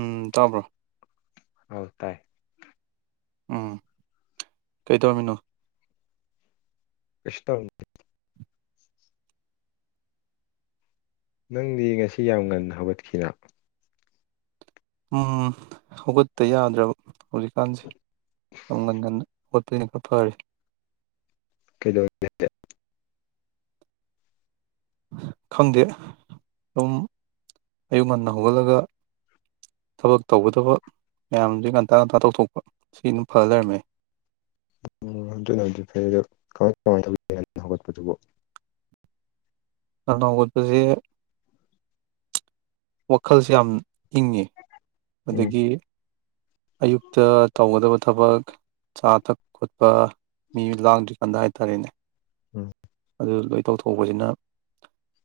ꯎꯝ ꯇꯥꯕ꯭ꯔꯣ ꯑꯧ ꯇꯥꯏ ꯎꯝ ꯀꯩ ꯇꯧꯔꯝꯃꯤꯅꯣ [unintelligible] ꯅꯪꯗꯤ ꯉꯁꯤ ꯌꯥꯝ ꯉꯟꯅ ꯍꯧꯒꯠꯈꯤꯅ ꯎꯝ ꯍꯧꯒꯠꯇ ꯌꯥꯗ꯭ꯔꯕ ꯍꯧꯖꯤꯛꯀꯥꯟꯁꯦ [unintelligible] ꯍꯣꯠꯄꯅ ꯈꯔ ꯐꯔꯦ [unintelligible] ꯈꯪꯗꯦ ꯑꯗꯨꯝ ꯑꯌꯨꯛ ꯉꯟꯅ ꯍꯧꯒꯠꯂꯒ ꯊꯕꯛ ꯇꯧꯒꯗꯕ ꯃꯌꯥꯝꯁꯤ ꯉꯟꯇꯥ ꯉꯟꯇꯥ ꯇꯧꯊꯣꯛꯄ ꯁꯤ ꯑꯗꯨꯝ ꯐꯔ ꯂꯩꯔꯝꯃꯦ ꯎꯝ ꯑꯗꯨꯅ ꯍꯧ ꯐꯗꯃꯥꯏ ꯀꯃꯥꯏꯅ [unintelligible] ꯍꯧꯒꯠꯄꯗꯨꯕꯨ ꯉꯟꯅ ꯍꯧꯒꯠꯄꯁꯦ ꯋꯥꯈꯜꯁꯦ ꯌꯥꯝ ꯏꯪꯉꯤ ꯎꯝ ꯑꯗꯒꯤ ꯑꯌꯨꯛꯇ ꯇꯧꯒꯗꯕ ꯊꯕꯛ ꯆꯥ ꯊꯛ ꯈꯣꯠꯄ ꯃꯤ ꯂꯥꯡꯗꯔ꯭ꯤꯀꯥꯟꯗ ꯍꯥꯏ ꯇꯔꯦꯅꯦ ꯎꯝ ꯑꯗꯨ ꯂꯣꯏ ꯇꯧꯊꯣꯛꯍꯧꯕꯁꯤꯅ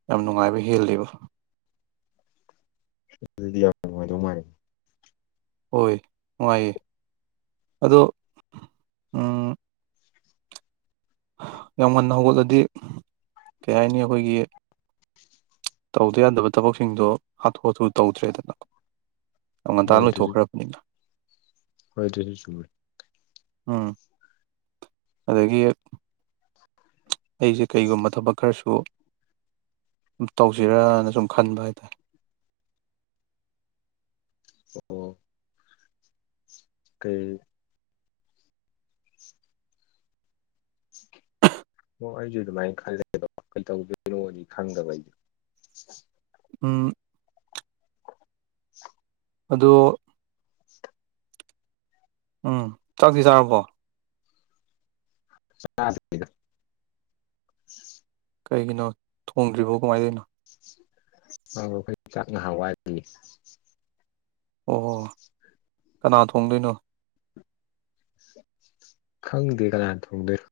ꯌꯥꯝ ꯅꯨꯡꯉꯥꯏꯕ ꯍꯦꯜꯂꯤꯕ ꯑꯗꯨꯗꯤ ꯌꯥꯝ ꯅꯨꯡꯉꯥꯏꯗꯧ ꯃꯥꯜꯂꯤ ꯍꯣꯏ ꯅꯨꯡꯉꯥꯏꯌꯦ ꯑꯗꯣ ꯎꯝ ꯌꯥꯝ ꯉꯟꯅ ꯍꯧꯒꯠꯂꯗꯤ ꯀꯩ ꯍꯥꯏꯅꯤ ꯑꯩꯈꯣꯏꯒꯤ ꯇꯧꯗ ꯌꯥꯗꯕ ꯊꯕꯛꯁꯤꯡꯗꯣ ꯍꯥꯊꯨ ꯍꯥꯊꯨ ꯇꯧꯗ꯭ꯔꯦꯗꯅ ꯑꯃ ꯉꯟꯇꯥ ꯍꯣꯏ ꯑꯗꯨꯁꯨ ꯂꯣꯏꯊꯣꯛꯈ꯭ꯔꯕꯅꯤꯅ ꯍꯣꯏ ꯑꯗꯨꯁꯨ ꯆꯨꯝꯃꯦ ꯑꯝ ꯑꯗꯒꯤ ꯑꯩꯁꯦ ꯀꯩꯒꯨꯝꯕ ꯊꯕꯛ ꯈꯔꯁꯨ ꯇꯧꯁꯤꯔꯅ ꯁꯨꯝ ꯈꯟꯕ ꯍꯥꯏꯇꯥꯔꯦ ꯑꯣ ꯀꯩ ꯑꯣ ꯑꯩꯁꯨ ꯑꯗꯨꯃꯥꯏꯅ ꯈꯜꯂꯒꯦꯗ ꯀꯩꯗꯧꯗꯣꯏꯅꯣꯗꯤ ꯈꯪꯗꯕ ꯑꯩꯗꯨ ꯎꯝ ꯑꯗꯣ ꯎꯝ ꯆꯥꯛꯇꯤ ꯆꯥꯔꯕꯣ ꯆꯗꯔ꯭ꯤꯗ ꯀꯩꯒꯤꯅꯣ ꯊꯣꯡꯗ꯭ꯔꯤꯕꯣ ꯀꯃꯥꯏ ꯇꯧꯔꯤꯅꯣ ꯑ ꯑꯩꯈꯣꯏ ꯆꯥꯛ ꯉꯥꯏꯍꯥꯛ ꯋꯥꯠꯂꯤꯌꯦ ꯑꯣ ꯀꯅꯥ ꯊꯣꯡꯗꯣꯏꯅꯣ ꯈꯪꯗꯦ ꯀꯅꯥꯅ ꯊꯣꯡꯗꯨꯏꯅꯣ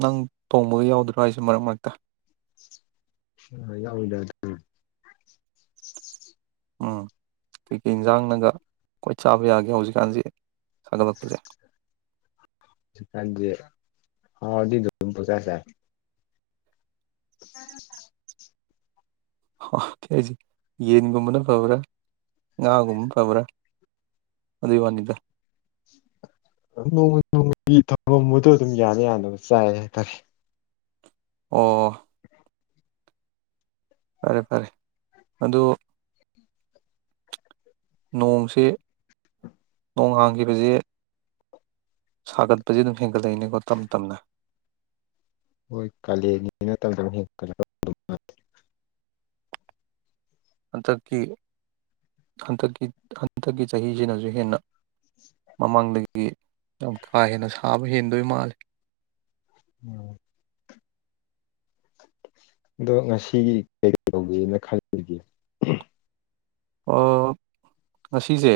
ꯅꯪ ꯊꯣꯡꯕꯒ ꯌꯥꯎꯗ꯭ꯔꯣ ꯍꯥꯏꯁꯦ ꯃꯔꯛ ꯃꯔꯛꯇ ꯑ ꯌꯥꯎꯋꯤꯗ ꯑꯗꯨ ꯎꯝ ꯀꯩꯀꯩ ꯏꯟꯁꯥꯡꯅꯒ ꯈꯋ꯭ꯥꯏ ꯆꯥꯕ ꯌꯥꯒꯦ ꯍꯧꯖꯤꯛꯀꯥꯟꯁꯦ ꯁꯥꯒꯠꯂꯛꯄꯁꯦ ꯈꯪꯗꯦ ꯍꯥꯎꯔꯗꯤ ꯑꯗꯨꯝ ꯄꯪꯆꯥ ꯆꯥꯏ [unintelligible] ꯀꯁ ꯌꯦꯟꯒꯨꯝꯕꯅ ꯐꯕ꯭ꯔꯥ ꯉꯥꯒꯨꯝꯕ ꯐꯕ꯭ꯔꯥ ꯑꯗꯨꯏꯒꯤ ꯋꯥꯅꯤꯗ ꯅꯣꯡꯃ ꯅꯣꯡꯃꯒꯤ ꯊꯧꯐꯝꯕꯨꯗꯣ ꯑꯗꯨꯝ ꯌꯥꯅ ꯌꯥꯅꯕ ꯆꯥꯏ ꯍꯥꯏꯇꯥꯔꯦ ꯑꯣ ꯐꯔꯦ ꯐꯔꯦ ꯑꯗꯨ ꯅꯣꯡꯁꯤ ꯅꯣꯡ ꯍꯥꯡꯈꯤꯕꯖꯤ ꯁꯥꯒꯠꯄꯖꯦ ꯑꯗꯨꯝ ꯍꯦꯟꯒꯠꯂꯛꯏꯅꯦꯀꯣ ꯇꯞ ꯇꯞꯅ ꯍꯣꯏ ꯀꯥꯂꯦꯟꯒꯤ [unintelligible] ꯍꯟꯇꯛꯀꯤ ꯍꯟꯇꯛꯀꯤ ꯍꯟꯇꯛꯀꯤ ꯆꯍꯤꯁꯤꯅꯁꯨ ꯍꯦꯟꯅ ꯃꯃꯥꯡꯗꯒꯤ ꯌꯥꯝ ꯀꯥ ꯍꯦꯟꯅ ꯁꯥꯕ ꯍꯦꯟꯗꯣꯏ ꯃꯥꯜꯂꯦ ꯎꯝ ꯑꯗꯣ ꯉꯁꯤꯒꯤ ꯀꯩ ꯇꯧꯒꯦꯅ ꯈꯜꯂꯤꯒꯦ ꯑꯥ ꯉꯁꯤꯁꯦ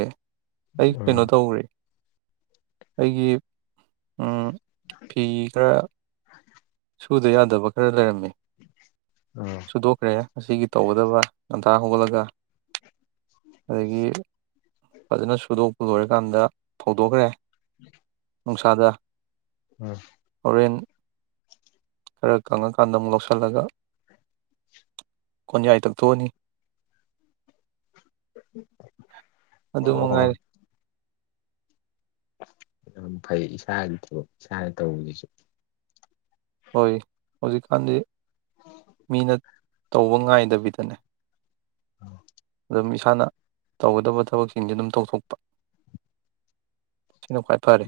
ꯑꯩ ꯀꯩꯅꯣ ꯑꯥ ꯇꯧꯔꯦ ꯑꯩꯒꯤ ꯎꯝ ꯐꯤꯈꯔꯥ ꯁꯨꯗ ꯌꯥꯗꯕ ꯈꯔ ꯂꯩꯔꯝꯃꯦ ꯑꯥ ꯁꯨꯗꯣꯛꯈꯔꯦ ꯉꯥꯁꯤꯒꯤ ꯇꯧꯒꯗꯕ ꯍꯧꯒꯠꯂꯒ ꯑꯗꯒꯤ ꯐꯖꯅ ꯁꯨꯗꯣꯛꯄ ꯂꯣꯏꯔꯀꯥꯟꯗ ꯐꯧꯗꯣꯛꯈ꯭ꯔꯦ [inaudible] ꯅꯨꯡꯁꯥꯗ ꯑꯥ ꯍꯣꯔꯦꯟ ꯈꯔ ꯀꯪꯉꯀꯥꯟꯗ ꯑꯃꯨꯛ ꯂꯧꯁꯜꯂꯒ ꯀꯣꯟꯌꯥꯏ ꯇꯛꯊꯣꯛꯑꯅꯤ ꯑꯗꯨ ꯑꯣ ꯑꯣ ꯃꯉꯥꯏꯔꯤ ꯌꯥꯝ ꯐꯩ ꯏꯁꯥꯒꯤꯗꯨ ꯏꯁꯥꯅ ꯇꯧꯕꯁꯤꯁꯨ ꯍꯣꯏ ꯍꯧꯖꯤꯛꯀꯥꯟꯗꯤ ꯃꯤꯅ ꯇꯧꯕ ꯉꯥꯏꯗꯕꯤꯗꯅꯦ [unintelligible] ꯑꯗꯨꯝ ꯏꯁꯥꯅ ꯇꯧꯒꯗꯕ ꯊꯕꯛꯁꯤꯡꯁꯦ ꯑꯗꯨꯝ ꯇꯧꯊꯣꯛꯄ ꯁꯤꯅ ꯈ꯭ꯋꯥꯏ ꯐꯔꯦ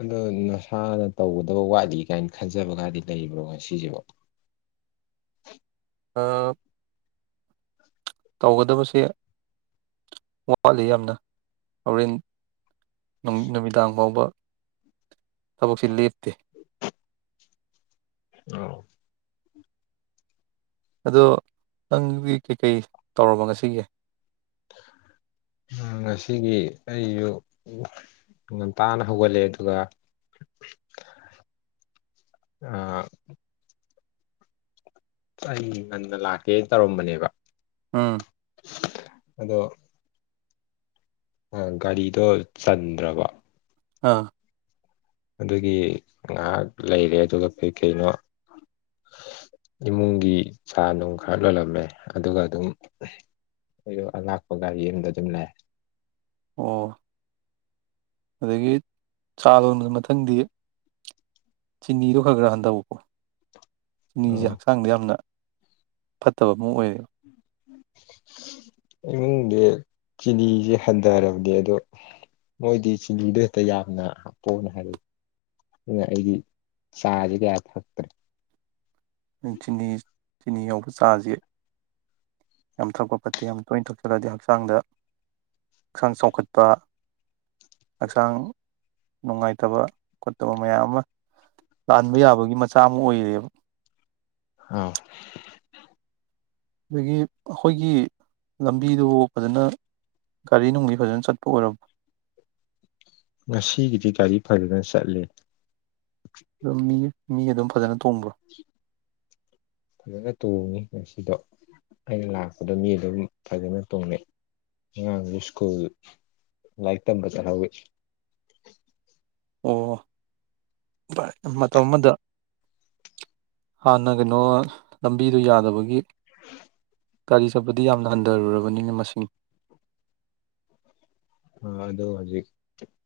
ꯑꯗꯣ ꯅꯁꯥꯅ ꯇꯧꯒꯗꯕ ꯋꯥꯠꯂꯤ ꯀꯥꯏꯅ ꯈꯟꯖꯕꯒꯗꯤ ꯂꯩꯕ꯭ꯔꯣ ꯉꯥꯁꯤꯖꯤꯕꯣ ꯇꯧꯒꯗꯕꯁꯦ ꯋꯥꯠꯂꯤ ꯌꯥꯝꯅ ꯍꯣꯔꯦꯟ ꯅꯨꯃꯤꯗꯥꯡ ꯐꯥꯎꯕ ꯊꯕꯛꯁꯦ ꯂꯦꯞꯇꯦ ꯑꯣ ꯑꯗꯣ ꯅꯪꯗꯤ ꯀꯩꯀꯩ ꯇꯧꯔꯝꯕ ꯉꯁꯤꯒꯤ ꯉꯁꯤꯒꯤ ꯑꯩꯁꯨ ꯉꯟꯇꯥꯅ ꯍꯧꯒꯠꯂꯦ ꯑꯗꯨꯒ ꯑꯥ ꯑꯩ ꯉꯟꯅ ꯂꯥꯛꯀꯦꯅ ꯇꯧꯔꯝꯕꯅꯦꯕ ꯑꯝ ꯑꯗꯣ ꯒꯥꯔꯤꯗꯣ ꯆꯟꯗ꯭ꯔꯕ ꯑꯥ ꯑꯗꯨꯒꯤ ꯉꯥꯏꯍꯥꯛ ꯂꯩꯔꯦ ꯑꯗꯨꯒ ꯀꯩꯀꯩꯅꯣ ꯏꯃꯨꯡꯒꯤ ꯆꯥ ꯅꯨꯡ ꯈꯔ ꯂꯣꯜꯂꯝꯃꯦ ꯑꯗꯨꯒ ꯑꯗꯨꯝ ꯑꯩꯗꯣ ꯑꯂꯛꯄ ꯒꯥꯔꯤ ꯑꯝꯗ ꯑꯗꯨꯝ ꯂꯛꯑꯦ ꯑꯣ ꯑꯗꯒꯤ ꯆꯥ ꯂꯣꯟꯕꯗ ꯃꯊꯪꯗꯤ ꯆꯤꯅꯤꯗꯣ ꯈꯔ ꯈꯔ ꯍꯟꯗꯧꯀꯣ ꯆꯤꯅꯤꯁꯦ ꯑꯣ ꯍꯛꯆꯥꯡꯗ ꯌꯥꯝꯅ ꯐꯠꯇꯕ ꯑꯃ ꯑꯣꯏꯔꯦ ꯏꯃꯨꯡꯗꯤ ꯆꯤꯅꯤꯁꯦ ꯍꯟꯗꯔꯕꯅꯤ ꯑꯗꯣ ꯃꯣꯏꯗꯤ ꯆꯤꯅꯤꯗꯣ ꯍꯦꯛꯇ ꯌꯥꯝꯅ ꯍꯥꯞꯄꯛꯑꯣꯅ ꯍꯥꯏꯔꯛꯑꯦ ꯑꯗꯨꯅ ꯑꯩꯗꯤ ꯆꯥꯥꯖꯦ ꯀꯌꯥ ꯊꯛꯇ꯭ꯔꯦ ꯆꯤꯅꯤ ꯆꯤꯅꯤ ꯌꯥꯎꯕ ꯆꯥꯁꯤ ꯌꯥꯝ ꯊꯛꯄ ꯐꯠꯇꯦ ꯌꯥꯝ ꯇꯣꯏꯅ ꯊꯛꯆꯜꯂꯛꯑꯗꯤ ꯍꯛꯆꯥꯡꯗ ꯍꯛꯆꯥꯡ ꯆꯥꯎꯈꯠꯄ ꯍꯛꯆꯥꯡ ꯅꯨꯡꯉꯥꯏꯇꯕ ꯈꯣꯠꯇꯕ ꯃꯌꯥꯝ ꯑꯃ ꯂꯥꯍꯟꯕ ꯌꯥꯕꯒꯤ ꯃꯆꯥꯛ ꯑꯃ ꯑꯣꯏꯔꯦꯕ ꯑꯝ ꯑꯩꯈꯣꯏꯒꯤ ꯂꯝꯕꯤꯗꯨꯕꯨ ꯐꯖꯅ ꯒꯥꯔꯤ ꯅꯨꯡꯂꯤ ꯐꯖꯅ ꯆꯠꯄ ꯑꯣꯏꯔꯕꯣ ꯉꯁꯤꯒꯤꯗꯤ ꯒꯥꯔꯤ ꯐꯖꯅ ꯆꯠꯂꯦ ꯂꯧꯅꯤ ꯃꯤ ꯑꯗꯨꯝ ꯐꯖꯅ ꯇꯣꯡꯕ꯭ꯔꯣ ꯐꯖꯅ ꯇꯇꯣꯡꯏ ꯁꯤꯗꯣ ꯑꯩꯅ ꯂꯥꯛꯄꯗꯣ ꯃꯤ ꯑꯗꯨꯝ ꯐꯖꯅ ꯇꯣꯡꯅꯩ ꯑꯉꯥꯡꯁꯨ ꯁ꯭ꯀꯨꯜ ꯂꯥꯏꯔꯤꯛ ꯇꯝꯕ ꯆꯠꯍꯧꯋꯤ ꯑꯣ ꯕꯥꯏ ꯃꯇꯝ ꯑꯃꯗ ꯍꯥꯟꯅ ꯀꯩꯅꯣ ꯂꯝꯕꯤꯗꯨꯣ ꯌꯥꯗꯕꯒꯤ ꯒꯥꯔꯤ ꯆꯠꯄꯗꯤ ꯌꯥꯝꯅ ꯍꯟꯊꯔꯨꯔꯕꯅꯤꯅ ꯃꯁꯤꯡꯅꯤ ꯑ ꯑꯗꯨ ꯍꯧꯖꯤꯛ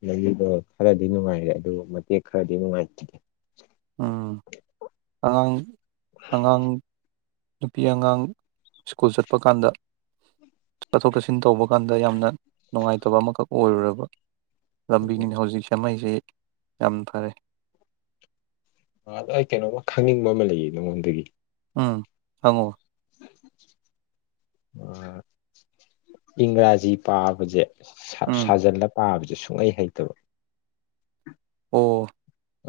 ꯂꯝꯕꯤꯗꯣ ꯈꯔꯗꯤ ꯅꯨꯡꯉꯥꯏꯔꯦ ꯑꯗꯨ ꯃꯇꯦꯛ ꯈꯔꯗꯤ ꯅꯨꯡꯉꯥꯏꯇꯗꯦ ꯎꯝ ꯑꯉꯥꯡ ꯑꯉꯥꯡ ꯅꯨꯄꯤ ꯑꯉꯥꯡ ꯁ꯭ꯀꯨꯜ ꯆꯠꯄ ꯀꯥꯟꯗ ꯆꯠꯊꯣꯛ ꯆꯠꯁꯤꯟ ꯇꯧꯕ ꯀꯥꯟꯗ ꯌꯥꯝꯅ ꯅꯨꯡꯉꯥꯏꯇꯕ ꯑꯃꯈꯛ ꯑꯣꯏꯔꯨꯔꯕ ꯂꯝꯕꯤꯅꯤꯅꯦ ꯍꯧꯖꯤꯛ ꯁꯦꯝꯃꯛꯏꯁꯦ ꯌꯥꯝ ꯐꯔꯦ ꯑꯗꯣ ꯑꯩ ꯀꯩꯅꯣꯝꯃ ꯈꯪꯅꯤꯡꯕ ꯑꯃ ꯂꯩꯌꯦ ꯅꯉꯣꯟꯗꯒꯤ ꯎꯝ ꯍꯪꯉꯣ ꯑꯥ ꯏꯪꯒꯔꯥꯖꯤ ꯄꯥꯕꯁꯦ ꯎꯝ ꯁꯥꯖꯜꯂ ꯄꯥꯕꯁꯦ ꯁꯨꯡ ꯁꯨꯡꯍꯩ ꯍꯩꯇꯕ ꯑꯣ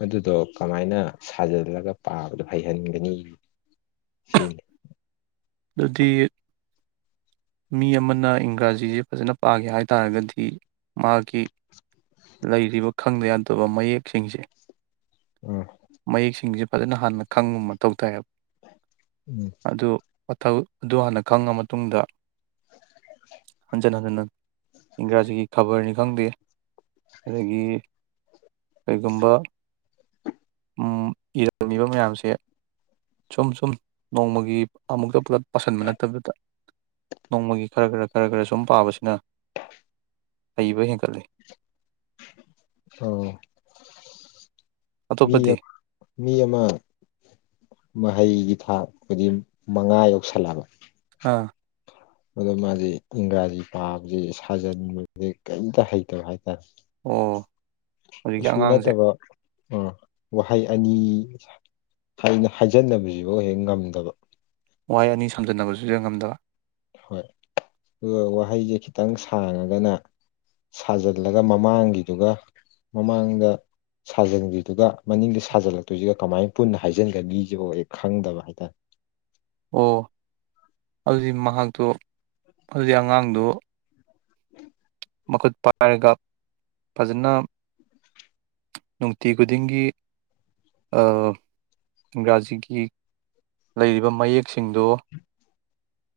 ꯑꯗꯨꯗꯣ ꯀꯃꯥꯏꯅ ꯁꯥꯖꯤꯜꯂꯒ ꯄꯥꯕꯗꯣ ꯍꯩꯍꯟꯒꯅꯤ ꯁꯤꯅꯤ ꯑꯗꯨꯗꯤ ꯃꯤ ꯑꯃꯅ ꯏꯪꯒ꯭ꯔꯥꯖꯤꯁꯦ ꯐꯖꯅ ꯄꯥꯒꯦ ꯍꯥꯏ ꯇꯥꯔꯒꯗꯤ ꯃꯥꯒꯤ ꯂꯩꯔꯤꯕ ꯈꯪꯗ ꯌꯥꯗꯕ ꯃꯌꯦꯛꯁꯤꯡꯁꯦ ꯎꯝ ꯃꯌꯦꯛꯁꯤꯡꯁꯦ ꯐꯖꯅ ꯍꯥꯟꯅ ꯈꯪꯕ ꯃꯊꯧ ꯇꯥꯏꯌꯦꯕ ꯎꯝ ꯃꯊꯛ ꯑꯗꯨ ꯍꯥꯟꯅ ꯈꯪꯉ ꯃꯇꯨꯡꯗ ꯍꯟꯖꯤꯟ ꯍꯟꯖꯤꯟ ꯏꯪꯒ꯭ꯔꯥꯖꯤꯒꯤ ꯈꯕꯔꯅꯤ ꯈꯪꯗꯦ ꯑꯗꯒꯤ ꯀꯩꯒꯨꯝꯕ ꯎꯃ ꯏꯔꯝꯉꯤꯕ ꯃꯌꯥꯝꯁꯦ ꯁꯨꯝ ꯁꯨꯝ ꯅꯣꯡꯃꯒꯤ ꯑꯃꯨꯛꯇ ꯄꯨꯂꯞ ꯄꯥꯁꯟꯕ ꯅꯠꯇꯕꯤꯗ ꯅꯣꯡꯃꯒꯤ ꯈꯔ ꯈꯔ ꯈꯔ ꯈꯔ ꯁꯨꯝ ꯄꯥꯕꯁꯤꯅ ꯍꯩꯕ ꯍꯦꯟꯀꯠꯂꯦ ꯑꯣ ꯃꯤ ꯑꯇꯣꯞꯄꯗꯤ ꯃꯤ ꯑꯥꯃꯥ ꯃꯍꯩꯒꯤ ꯊꯥꯛꯄꯗꯤ ꯃꯉꯥ ꯌꯧꯁꯜꯂꯛꯕ ꯑꯥ ꯑꯗꯣ ꯃꯥꯁꯦ ꯏꯪꯒꯔꯥꯖꯤ ꯄꯥꯕꯁꯤ ꯁꯥꯖꯟꯕꯁꯦ ꯀꯔꯤꯝꯇ ꯍꯩꯇꯕ ꯍꯥꯏꯔꯦ ꯑꯣ ꯍꯧꯖꯤꯛꯀꯤ ꯀꯩꯁꯨ ꯑꯉꯥꯡꯁꯦ ꯅꯠꯇꯕ ꯑ ꯋꯥꯍꯩ ꯑꯅꯤ ꯍꯥꯏ ꯍꯥꯏꯖꯟꯅꯁꯤꯕꯨ ꯍꯦꯛ ꯉꯝꯗꯕ ꯋꯥꯍꯩ ꯑꯅꯤ ꯁꯝꯖꯟꯅꯕꯁꯤꯁꯨ ꯍꯦꯛ ꯉꯝꯗꯕ ꯍꯣꯏ ꯑꯗꯨꯒ ꯋꯥꯍꯩꯁꯦ ꯈꯤꯇꯪ ꯁꯥꯡꯉꯒꯅ ꯁꯥꯖꯜꯂꯒ ꯃꯃꯥꯡꯒꯤꯗꯨꯒ ꯃꯃꯥꯡꯗ ꯁꯥꯖꯤꯟꯒꯤꯗꯨꯒ ꯃꯅꯤꯡꯗ ꯁꯥꯖꯤꯜꯂꯛꯇꯣꯏꯁꯤꯒ ꯀꯃꯥꯏꯅ ꯄꯨꯟꯅ ꯍꯥꯏꯖꯤꯟꯒꯅꯤꯁꯦꯕꯦꯛ ꯈꯪꯗꯕ ꯍꯥꯏꯇꯥꯔꯦ ꯑꯣ ꯑꯗꯨ ꯃꯍꯥꯛꯇꯣ ꯑꯗꯨ ꯑꯉꯥꯡꯗꯣ ꯃꯈꯨꯠ ꯄꯥꯏꯔꯒ ꯐꯖꯅ ꯅꯨꯡꯇꯤ ꯈꯨꯗꯤꯡꯒꯤ ꯑ ꯏꯪꯒ꯭ꯔꯥꯖꯤꯒꯤ ꯂꯩꯔꯤꯕ ꯃꯌꯦꯛꯁꯤꯡꯗꯣ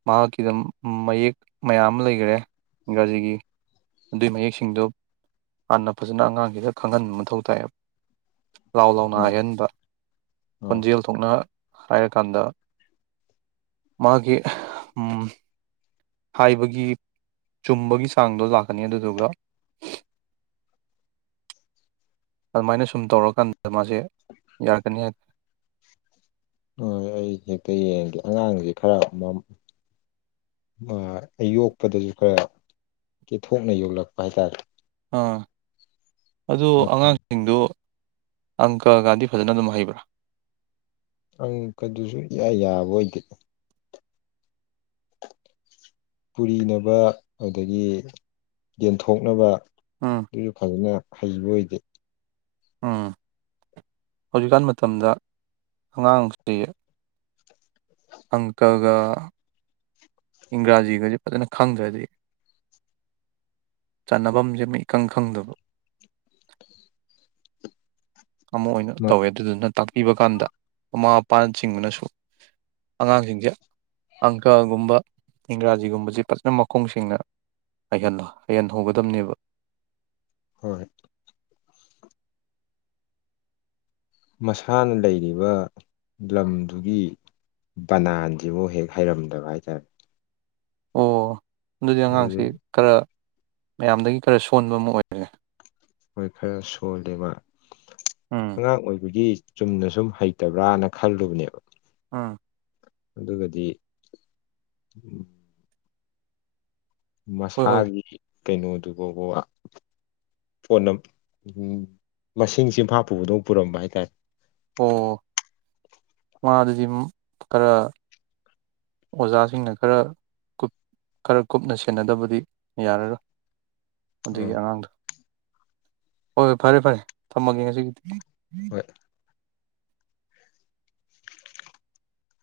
ꯃꯍꯥꯛꯀꯤꯗ ꯃꯌꯦꯛ ꯃꯌꯥꯝ ꯑꯃ ꯂꯩꯈꯔꯦ ꯏꯪꯒ꯭ꯔꯥꯖꯤꯒꯤ ꯑꯗꯨꯏ ꯃꯌꯦꯛꯁꯤꯡꯗꯣ ꯍꯥꯟꯅ ꯐꯖꯅ ꯑꯉꯥꯡꯁꯤꯗ ꯈꯪꯍꯟꯕ ꯃꯊꯧ ꯇꯥꯏꯌꯦꯕ ꯂꯥꯎ ꯂꯥꯎꯅ ꯍꯥꯏꯍꯟꯕ ꯑꯣ ꯈꯣꯟꯖꯦꯜ ꯊꯣꯛꯅ ꯍꯥꯏꯔꯀꯥꯟꯗ ꯃꯥꯒꯤ ꯎꯝ ꯍꯥꯏꯕꯒꯤ ꯆꯨꯝꯕꯒꯤ ꯆꯥꯡꯗꯣ ꯂꯥꯛꯀꯅꯤ ꯑꯗꯨꯗꯨꯒ ꯑꯗꯨꯃꯥꯏꯅ ꯁꯨꯝ ꯇꯧꯔꯀꯥꯟꯗ ꯃꯥꯁꯦ ꯌꯥꯔꯛꯀꯅꯤ ꯍꯣꯏ ꯑꯩ ꯍꯥꯏꯐꯦꯠ ꯌꯦꯡꯉꯒꯦ ꯑꯉꯥꯡꯁꯦ ꯈꯔ ꯗꯨꯝ ꯌꯣꯛꯄꯗꯁꯨ ꯈꯔ ꯀꯦꯊꯣꯛꯅ ꯌꯣꯛꯂꯛꯄ ꯍꯥꯏ ꯇꯔꯦ ꯑꯥ ꯑꯗꯨ ꯑꯉꯥꯡꯁꯤꯡꯗꯨ ꯑꯪꯀ ꯒꯥꯗꯤ ꯐꯖꯅ ꯑꯗꯨꯝ ꯍꯩꯕ꯭ꯔꯥ ꯑꯪꯀ ꯗꯨꯁꯨ ꯏꯌꯥ ꯌꯥꯕ ꯑꯣꯏꯗꯦ ꯄꯨꯔꯤꯅꯕ ꯑꯗꯨꯗꯒꯤ ꯌꯦꯟꯊꯣꯛꯅꯕ ꯎꯝ ꯑꯗꯨꯁꯨ ꯐꯖꯅ ꯍꯩꯕ ꯑꯣꯏꯗꯦ ꯎꯝ ꯍꯧꯖꯤꯛꯀꯥꯟ ꯃꯇꯝꯗ ꯑꯉꯥꯡꯁꯤ ꯑꯪꯀꯒ ꯏꯪꯒ꯭ꯔꯥꯖꯤꯒꯁꯦ ꯐꯖꯅ ꯈꯪꯗ꯭ꯔꯗꯤ ꯆꯟꯅꯐꯝꯁꯦ ꯏꯈꯪ ꯈꯪꯗꯕ ꯑꯃ ꯑꯣꯏꯅ ꯇꯧꯋꯦ ꯑꯗꯨꯗꯨꯅ ꯇꯥꯛꯄꯤꯕ ꯀꯥꯟꯗ ꯃꯃꯥ ꯃꯄꯥꯅ ꯆꯤꯡꯕꯅꯁꯨ ꯑꯉꯥꯡꯁꯤꯡꯁꯦ ꯑꯪꯀꯒꯨꯝꯕ ꯏꯪꯒ꯭ꯔꯥꯖꯤꯒꯨꯝꯕꯁꯦ ꯐꯖꯅ ꯃꯈꯣꯡꯁꯤꯡꯅ ꯍꯩꯍꯟꯕ ꯍꯩꯍꯟꯍꯧꯒꯗꯕꯅꯦꯕ ꯍꯣꯏ ꯃꯁꯥꯅ ꯂꯩꯔꯤꯕ ꯂꯝꯗꯨꯒꯤ ꯕꯅꯥꯟꯖꯤꯕꯥꯎ ꯍꯦꯛ ꯍꯩꯔꯝꯗꯕ ꯍꯥꯏꯇꯥꯔꯦ ꯑꯣ ꯑꯗꯨꯗꯤ ꯑꯉꯥꯡꯁꯤ ꯑꯗꯨꯗꯒꯤ ꯈꯔ ꯃꯌꯥꯝꯗꯒꯤ ꯈꯔ ꯁꯣꯟꯕ ꯑꯃ ꯑꯣꯏꯔꯦ ꯍꯣꯏ ꯈꯔ ꯁꯣꯜꯂꯦꯕ ꯎꯝ ꯑꯉꯥꯡ ꯑꯣꯏꯕꯒꯤ ꯆꯨꯝꯅ ꯁꯨꯝ ꯍꯩꯇꯕ꯭ꯔꯥꯅ ꯈꯜꯂꯨꯕꯅꯦꯕ ꯑꯥ ꯑꯗꯨꯒꯗꯤ ꯍꯣꯏ ꯍꯣꯏ ꯃꯁꯥꯒꯤ ꯀꯩꯅꯣꯗꯨ ꯐꯥꯎꯕ ꯍꯣꯠꯅ ꯃꯁꯤꯡ ꯆꯤꯟꯐꯥ ꯄꯨꯕꯗꯧ ꯄꯨꯔꯝꯕ ꯍꯥꯏꯇꯥꯔꯦ ꯑꯣ ꯃꯥ ꯑꯗꯨꯗꯤ ꯈꯔ ꯑꯣꯖꯥꯁꯤꯡꯅ ꯈꯔ ꯀꯨꯞ ꯈꯔ ꯀꯨꯞꯅ ꯁꯦꯟꯅꯗꯕꯗꯤ ꯌꯥꯔꯔꯣꯏ ꯑꯗꯨꯏ ꯑꯥ ꯑꯉꯥꯡꯗ ꯍꯣꯏ ꯍꯣꯏ ꯐꯔꯦ ꯐꯔꯦ ꯊꯝꯃꯒꯦ ꯉꯁꯤꯒꯤꯗꯤ